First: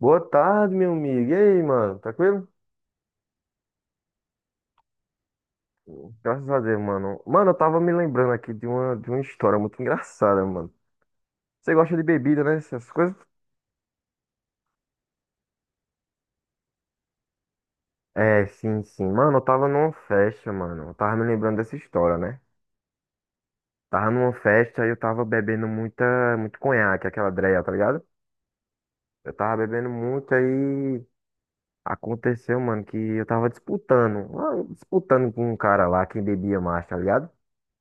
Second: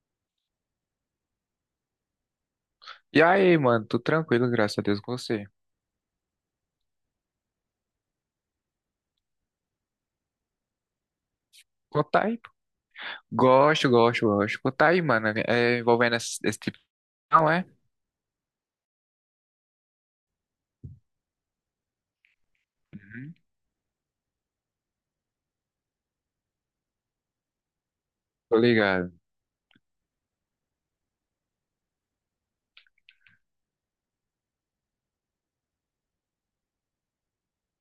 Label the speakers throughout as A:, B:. A: Boa tarde, meu amigo. E aí, mano? Tranquilo?
B: E aí, mano, tudo tranquilo, graças a Deus com você.
A: Graças a Deus, mano. Mano, eu tava me lembrando aqui de uma história muito engraçada, mano. Você gosta de
B: Conta aí,
A: bebida,
B: pô.
A: né? Essas coisas?
B: Gosto, gosto, gosto. Conta aí, mano, é envolvendo esse tipo. Não é?
A: É, sim, sim. Mano, eu tava numa festa, mano. Eu tava me lembrando dessa história, né?
B: Uhum.
A: Tava numa festa e eu tava muito conhaque, aquela dreia, tá ligado?
B: Tô ligado,
A: Eu tava bebendo muito aí. Aconteceu, mano, que eu tava disputando com um cara lá, quem bebia mais, tá ligado?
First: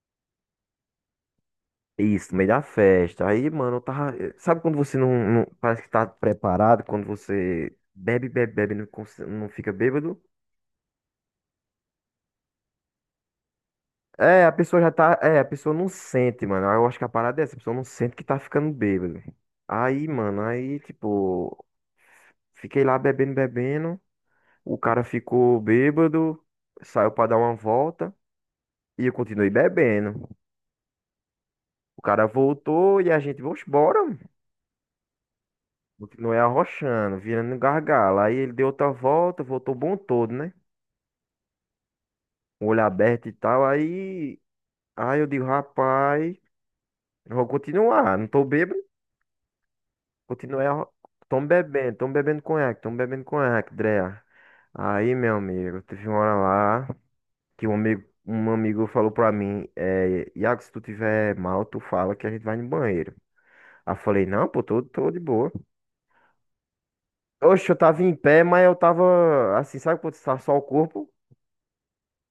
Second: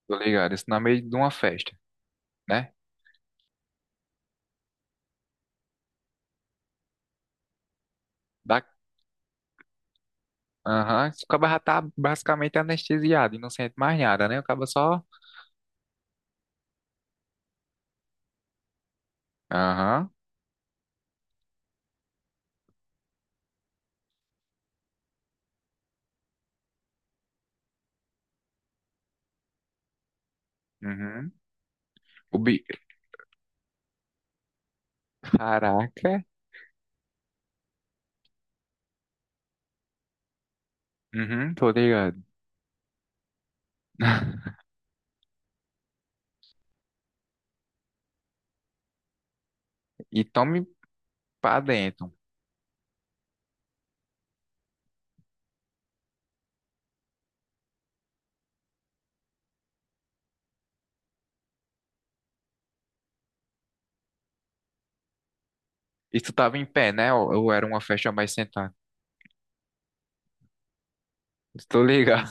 B: tô ligado. Isso no meio de uma festa,
A: Isso, no meio da
B: né?
A: festa. Aí, mano, eu tava. Sabe quando você parece que tá preparado, quando você bebe, bebe,
B: Da...
A: bebe, não, não fica bêbado?
B: Aham. O cara já tá basicamente anestesiado e não sente mais nada, né? O
A: É, a
B: cara
A: pessoa já
B: só.
A: tá. É, a pessoa não sente, mano. Eu acho que a parada é essa, a pessoa não sente que tá ficando bêbado. Aí,
B: Aham.
A: mano, aí, tipo, fiquei lá bebendo, bebendo. O cara ficou bêbado, saiu pra dar uma volta e eu continuei bebendo.
B: Uhum.
A: O cara
B: O bi...
A: voltou e a gente, vamos embora.
B: Caraca.
A: Continuei arrochando, virando gargalo. Aí ele deu outra volta, voltou bom todo, né?
B: Uhum, tô ligado.
A: O olho aberto e tal. Aí, aí eu digo, rapaz, eu vou continuar. Não tô bêbado,
B: E
A: continuei
B: tome
A: arro...
B: pra dentro.
A: tô bebendo conhaque, Drea. Aí, meu amigo, teve uma hora lá que um amigo falou pra mim, é, Iago, se tu tiver mal, tu fala que a gente vai no banheiro. Aí eu falei, não, pô, tô de boa.
B: E tu tava em pé, né? Ou era
A: Oxe, eu
B: uma
A: tava
B: festa
A: em
B: mais
A: pé, mas
B: sentada?
A: eu tava assim, sabe quando tá só o corpo?
B: Tô ligado.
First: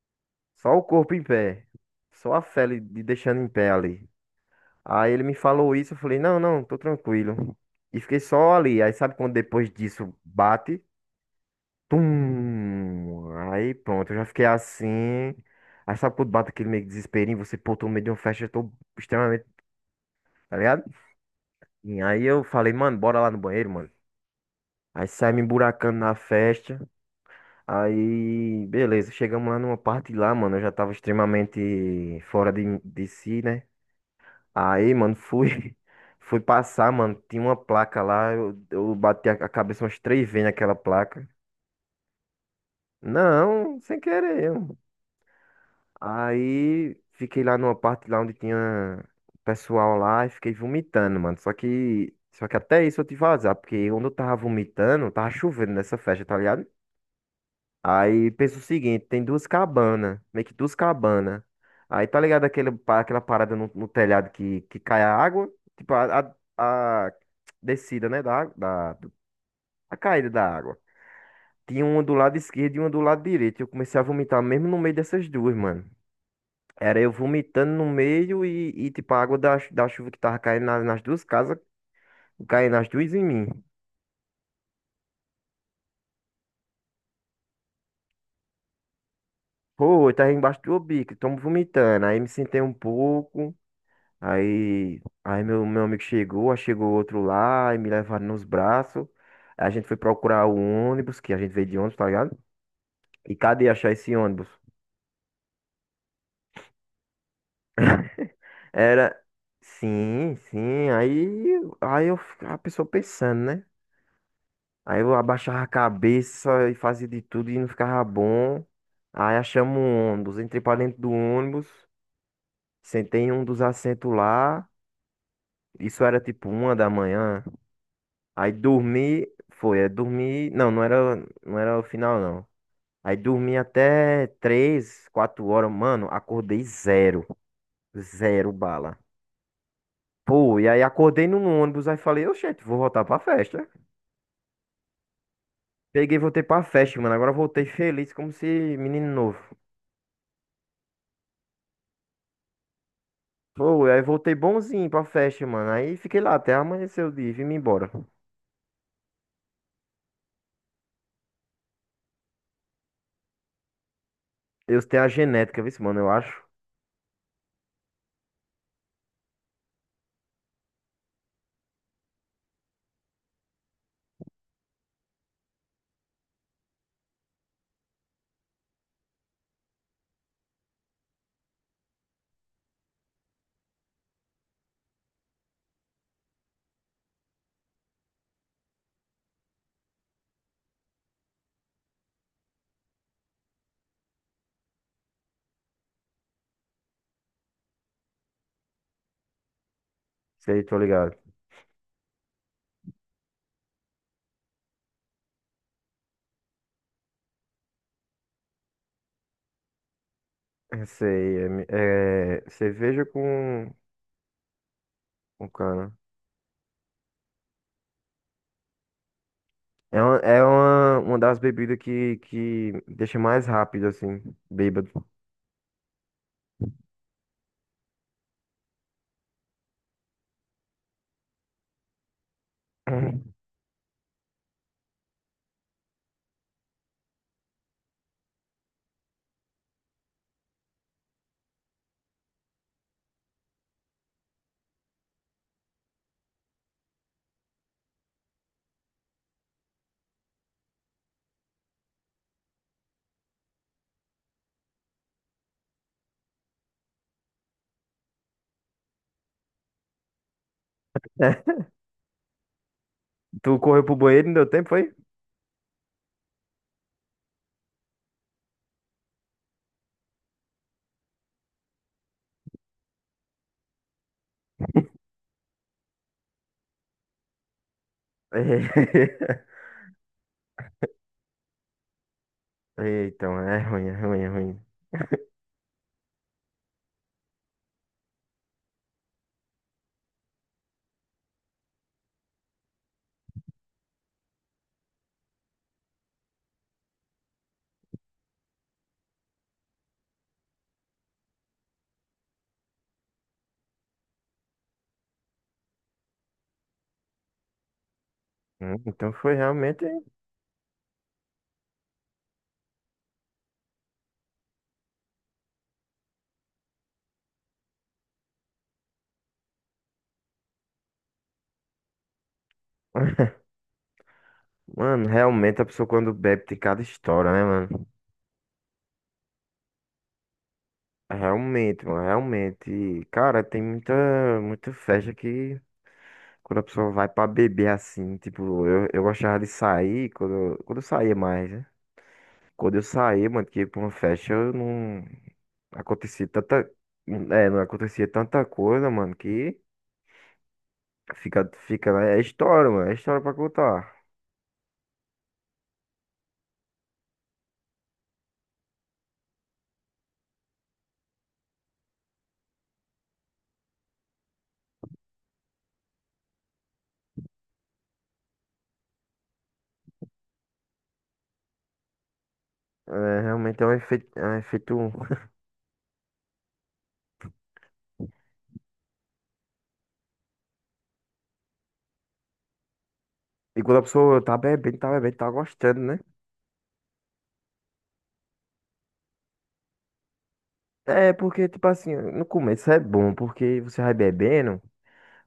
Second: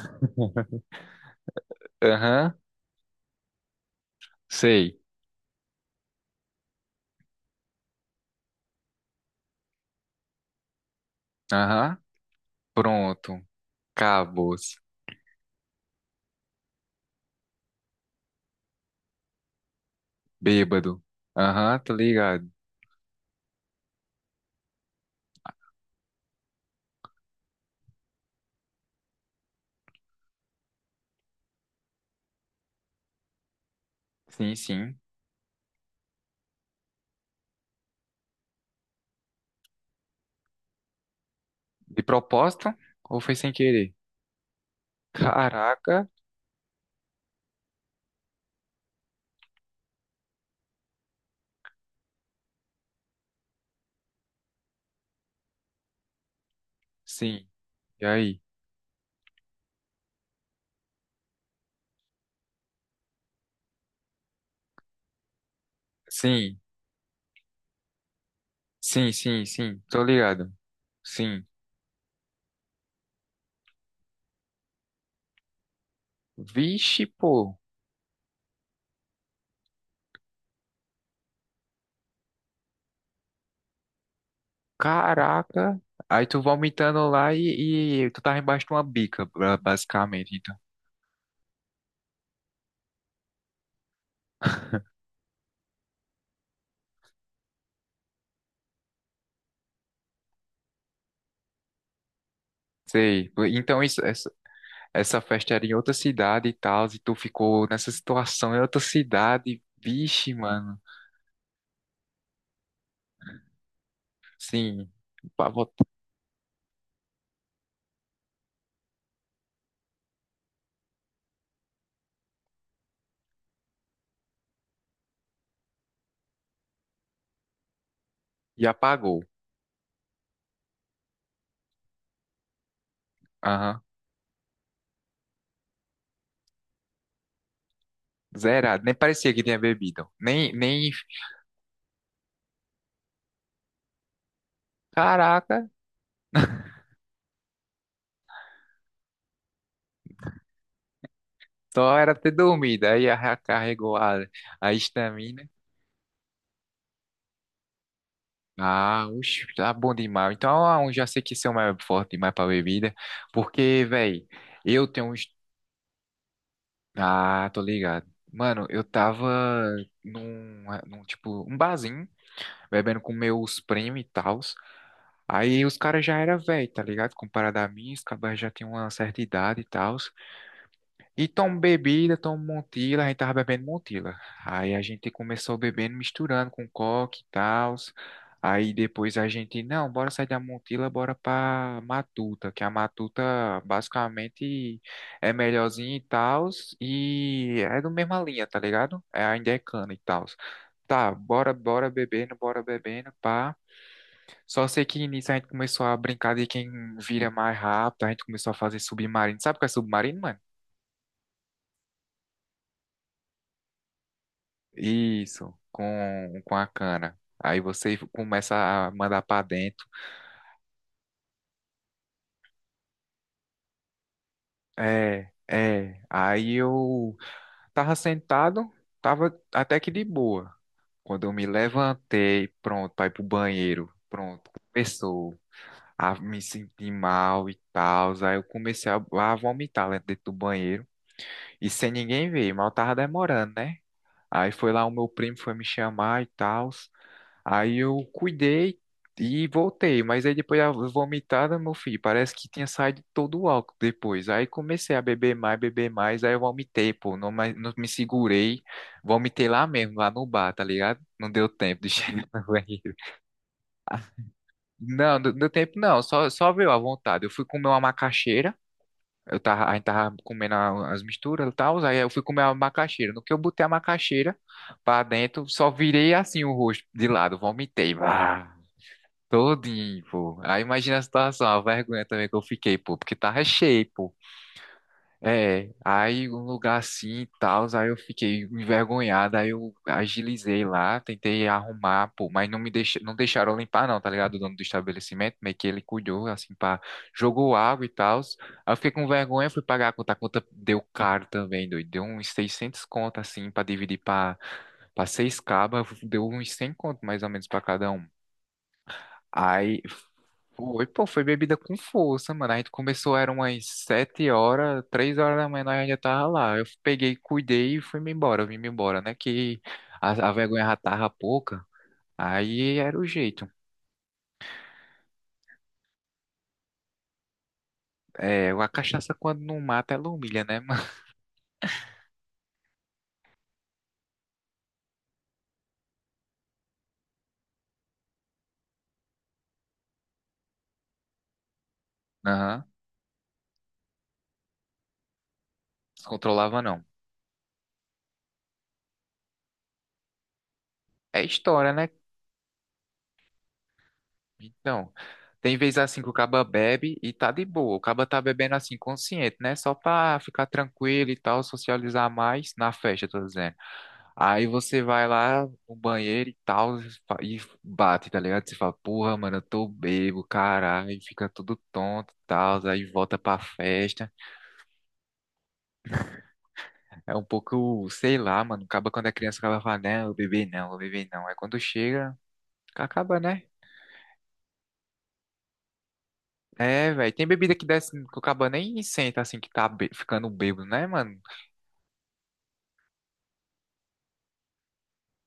A: Só o corpo em pé. Só a
B: Aham,
A: fé ali, de deixando em pé ali.
B: sei.
A: Aí ele me falou isso, eu falei, não, não, tô tranquilo. E fiquei só ali. Aí sabe quando depois disso bate?
B: Aham.
A: Tum!
B: Pronto,
A: Aí pronto, eu já fiquei
B: cabos,
A: assim. Aí sabe quando bate aquele meio que desesperinho, você, pô, tô no meio de uma festa, eu tô extremamente, tá ligado?
B: bêbado. Aham, tô
A: E aí eu
B: ligado.
A: falei, mano, bora lá no banheiro, mano. Aí sai me emburacando na festa. Aí, beleza, chegamos lá numa parte lá, mano, eu já tava extremamente fora de si, né?
B: Sim,
A: Aí,
B: sim.
A: mano, fui, fui passar, mano. Tinha uma placa lá. Eu bati a cabeça umas três vezes naquela placa.
B: De propósito ou foi sem
A: Não,
B: querer?
A: sem querer, mano.
B: Caraca,
A: Aí fiquei lá numa parte lá onde tinha pessoal lá e fiquei vomitando, mano. Só que até isso eu tive azar, porque onde eu tava vomitando, tava chovendo nessa festa, tá ligado?
B: sim. E
A: Aí
B: aí?
A: pensa o seguinte, tem duas cabanas, meio que duas cabanas. Aí tá ligado aquela parada no, no telhado que cai a água? Tipo,
B: Sim,
A: a descida, né, da
B: sim, sim, sim.
A: a
B: Tô
A: caída da
B: ligado.
A: água.
B: Sim.
A: Tinha uma do lado esquerdo e uma do lado direito. Eu comecei a vomitar mesmo no meio dessas duas, mano. Era
B: Vixe,
A: eu
B: pô.
A: vomitando no meio e tipo, a água da da chuva que tava caindo nas duas casas, caindo nas duas em mim.
B: Caraca. Aí tu vomitando lá e tu tava embaixo de uma bica,
A: Pô, eu tava
B: basicamente, então.
A: embaixo do bico, tamo vomitando. Aí me sentei um pouco. Aí meu amigo chegou, aí chegou outro lá, e me levaram nos braços. Aí a gente foi procurar o ônibus, que a gente veio de ônibus, tá ligado?
B: Sei.
A: E cadê
B: Então
A: achar
B: isso,
A: esse
B: essa,
A: ônibus?
B: essa festa era em outra cidade e tal, e tu ficou nessa situação em outra
A: Era.
B: cidade. Vixe,
A: Sim,
B: mano.
A: sim. Aí, a pessoa pensando, né?
B: Sim,
A: Aí eu
B: pa-
A: abaixava a
B: bot-
A: cabeça e fazia de tudo e não ficava bom. Aí achamos um ônibus, entrei pra dentro do ônibus, sentei em um dos assentos lá. Isso era tipo uma da manhã. Aí
B: e apagou.
A: dormi, foi, dormi, não era o final não. Aí dormi
B: Aham.
A: até três, quatro horas, mano, acordei zero, zero
B: Zerado. Nem
A: bala.
B: parecia que tinha bebido. Nem,
A: Pô, e aí
B: nem.
A: acordei num ônibus, aí falei, oxente, vou voltar pra festa.
B: Caraca,
A: Peguei, e voltei pra festa, mano, agora voltei feliz como se menino novo.
B: só era ter dormido. Aí
A: Pô, e
B: recarregou
A: aí
B: a,
A: voltei
B: a
A: bonzinho pra festa,
B: estamina.
A: mano, aí fiquei lá até amanhecer o dia e vim embora.
B: Ah, oxe, tá bom demais. Então, eu já sei que esse é o mais forte demais pra bebida. Porque, velho,
A: Eu
B: eu
A: tenho a
B: tenho uns.
A: genética, viu, mano, eu acho,
B: Ah, tô ligado. Mano, eu tava num tipo, um barzinho, bebendo com meus primos e tal. Aí os caras já era velho, tá ligado? Comparado a mim, os cabas já tinham uma certa idade e tal. E tomam bebida, tomam Montila, a gente tava bebendo Montila. Aí a gente começou bebendo, misturando com coque e tal. Aí depois a gente, não, bora sair da Montila, bora pra Matuta, que a Matuta basicamente é melhorzinha e tal. E é da mesma linha, tá ligado? É ainda é cana e tal.
A: sei, tô
B: Tá,
A: ligado.
B: bora, bora bebendo, pá. Só sei que nisso a gente começou a brincar de quem vira mais rápido, a gente começou a fazer submarino. Sabe o que é submarino, mano?
A: É, sei, é, é cerveja com
B: Isso,
A: cana.
B: com a cana. Aí você começa a mandar pra dentro.
A: É uma, uma das bebidas que deixa mais rápido, assim, bêbado.
B: É, é. Aí eu tava sentado, tava até que de boa. Quando eu me levantei, pronto, pra ir pro banheiro, pronto, começou a me sentir mal e tal. Aí eu comecei a vomitar lá dentro do banheiro. E sem ninguém ver, mal tava demorando, né? Aí foi lá o meu primo foi me chamar e tal. Aí eu cuidei e voltei, mas aí depois a vomitada, meu filho, parece que tinha saído todo o álcool depois. Aí comecei a beber mais, aí eu vomitei, pô, não, não me segurei, vomitei lá mesmo, lá no bar, tá ligado? Não deu tempo de chegar no banheiro.
A: Tu correu pro banheiro, não deu tempo, foi?
B: Não, não deu tempo não, só veio à vontade. Eu fui comer uma macaxeira. A gente tava comendo as misturas e tal, aí eu fui comer a macaxeira. No que eu botei a macaxeira pra dentro, só virei assim o rosto de lado, vomitei, vá, todinho, pô. Aí imagina a situação, a vergonha também que eu fiquei, pô, porque
A: Então,
B: tava
A: é ruim,
B: cheio,
A: é
B: pô.
A: ruim, é ruim.
B: É, aí um lugar assim e tal, aí eu fiquei envergonhado, aí eu agilizei lá, tentei arrumar, pô, mas não deixaram eu limpar não, tá ligado? O dono do estabelecimento, meio que ele cuidou, assim, pá, jogou água e tal, aí eu fiquei com vergonha, fui pagar a conta deu caro também, doido, deu uns 600 conto, assim, pra dividir pra seis cabas, deu uns 100 conto mais ou menos pra cada um.
A: Então foi
B: Aí
A: realmente.
B: foi, pô, foi bebida com força, mano. A gente começou, eram umas 7 horas, 3 horas da manhã, nós já tava lá. Eu peguei, cuidei e fui-me embora, eu vim-me embora, né? Que a vergonha já tava pouca, aí era o jeito.
A: Mano, realmente a pessoa quando bebe tem cada história, né, mano?
B: É, a cachaça quando não mata, ela humilha, né, mano?
A: Realmente, mano, realmente. Cara, tem muita, muita festa que quando a pessoa vai pra beber assim, tipo, eu gostava de sair quando, quando eu saía mais, né?
B: Aham,
A: Quando eu saía, mano, que ia pra uma festa, eu não. Acontecia
B: descontrolava
A: tanta.
B: não.
A: É, não acontecia tanta coisa, mano, que
B: É
A: fica,
B: história, né?
A: fica, né? É história, mano. É história pra contar.
B: Então, tem vez assim que o caba bebe e tá de boa. O caba tá bebendo assim, consciente, né? Só pra ficar tranquilo e tal, socializar mais na festa, tô dizendo. Aí você vai lá no banheiro e tal, e bate, tá ligado? Você fala, porra, mano, eu tô bebo, caralho, e fica tudo tonto e tal, aí volta
A: É,
B: pra
A: realmente é um
B: festa.
A: efeito, é um efeito.
B: É um pouco, sei lá, mano, acaba quando é criança, acaba falando, não, eu bebi não, eu bebi não. Aí quando chega, acaba, né?
A: E quando a pessoa tá bebendo, tá bebendo, tá gostando, né?
B: É, velho. Tem bebida que desce, que o caba nem senta assim que tá ficando bêbado, né,
A: É,
B: mano?
A: porque, tipo assim, no começo é bom, porque você vai bebendo,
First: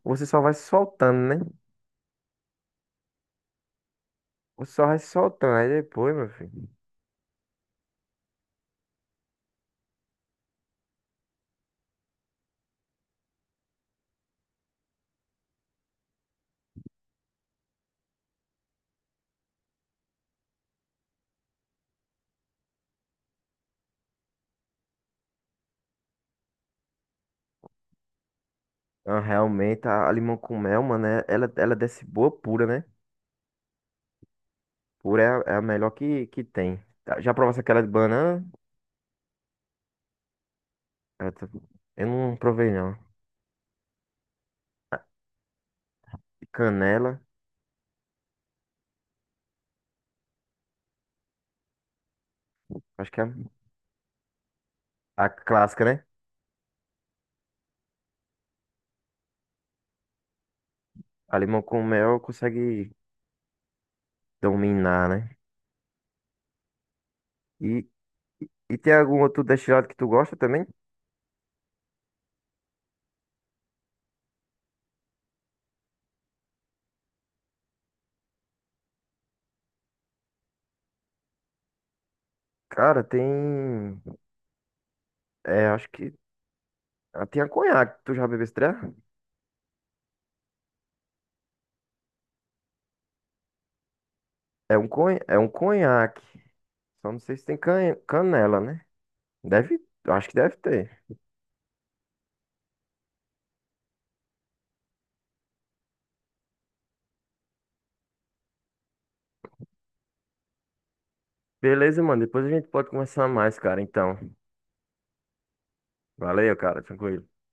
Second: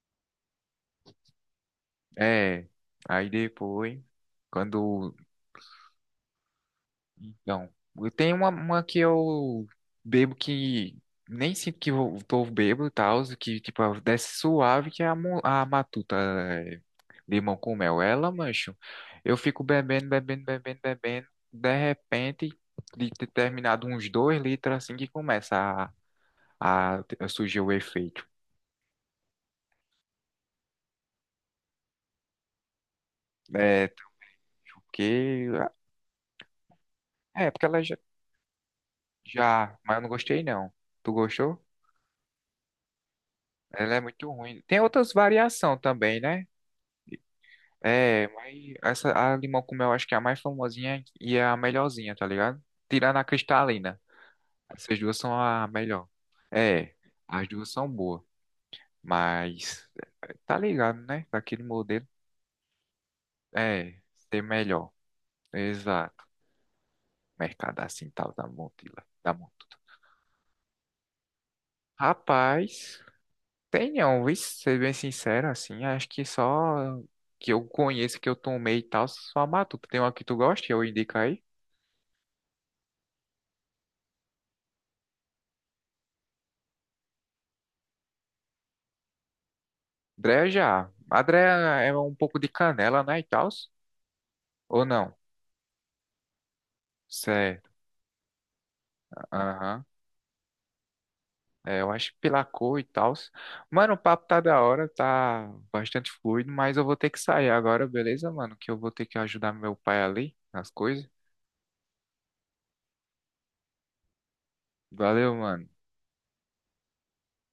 A: você só vai se soltando, né?
B: É. Aí depois,
A: Você só vai se
B: quando.
A: soltando. Aí depois, meu filho.
B: Então, eu tenho uma que eu bebo que nem sinto que eu tô bêbado e tal, que tipo, desce suave, que é a matuta, é, limão com mel. Ela, mancho, eu fico bebendo, bebendo, bebendo, bebendo. De repente, de ter terminado uns 2 litros assim que começa a surgir o efeito.
A: Realmente, a limão com mel, mano, ela, ela desce boa pura, né?
B: É,
A: Pura é
B: porque.
A: é a melhor que tem. Já
B: É,
A: provasse
B: porque
A: aquela
B: ela
A: de
B: já,
A: banana?
B: já. Mas eu não gostei, não. Tu
A: Essa-
B: gostou?
A: eu não provei, não.
B: Ela é muito ruim. Tem outras variações também, né?
A: Canela.
B: É, mas essa, a limão com mel acho que é a mais famosinha e é a melhorzinha, tá ligado?
A: Acho
B: Tirando
A: que é
B: a cristalina. Essas duas
A: a
B: são a
A: clássica, né?
B: melhor. É, as duas são boas. Mas. Tá ligado, né?
A: A limão
B: Daquele
A: com
B: modelo.
A: mel consegue
B: É, ser melhor.
A: dominar, né?
B: Exato. Mercado
A: E,
B: assim tal da
A: e tem
B: Montila.
A: algum
B: Da
A: outro
B: Montuta.
A: destilado que tu gosta também?
B: Rapaz. Tenho, vixe, ser bem sincero, assim, acho que só que eu conheço, que eu tomei e tal, só a Matuta. Tem uma que tu gosta, que eu indico aí?
A: Cara, tem. É, acho que. Tem a conhaque. Tu já bebeu esse treco?
B: Dreia já. A Dreia é um pouco de canela, né, e tal?
A: É
B: Ou
A: um,
B: não?
A: é um conhaque. Só não sei se tem
B: Certo,
A: canela, né? Deve.
B: aham.
A: Acho que deve ter.
B: É, eu acho que pela cor e tal. Mano, o papo tá da hora, tá bastante fluido, mas eu vou ter que sair agora, beleza, mano? Que eu vou ter que ajudar meu pai ali nas coisas.
A: Beleza, mano. Depois a gente pode conversar mais, cara. Então.
B: Valeu, mano.
A: Valeu, cara. Tranquilo.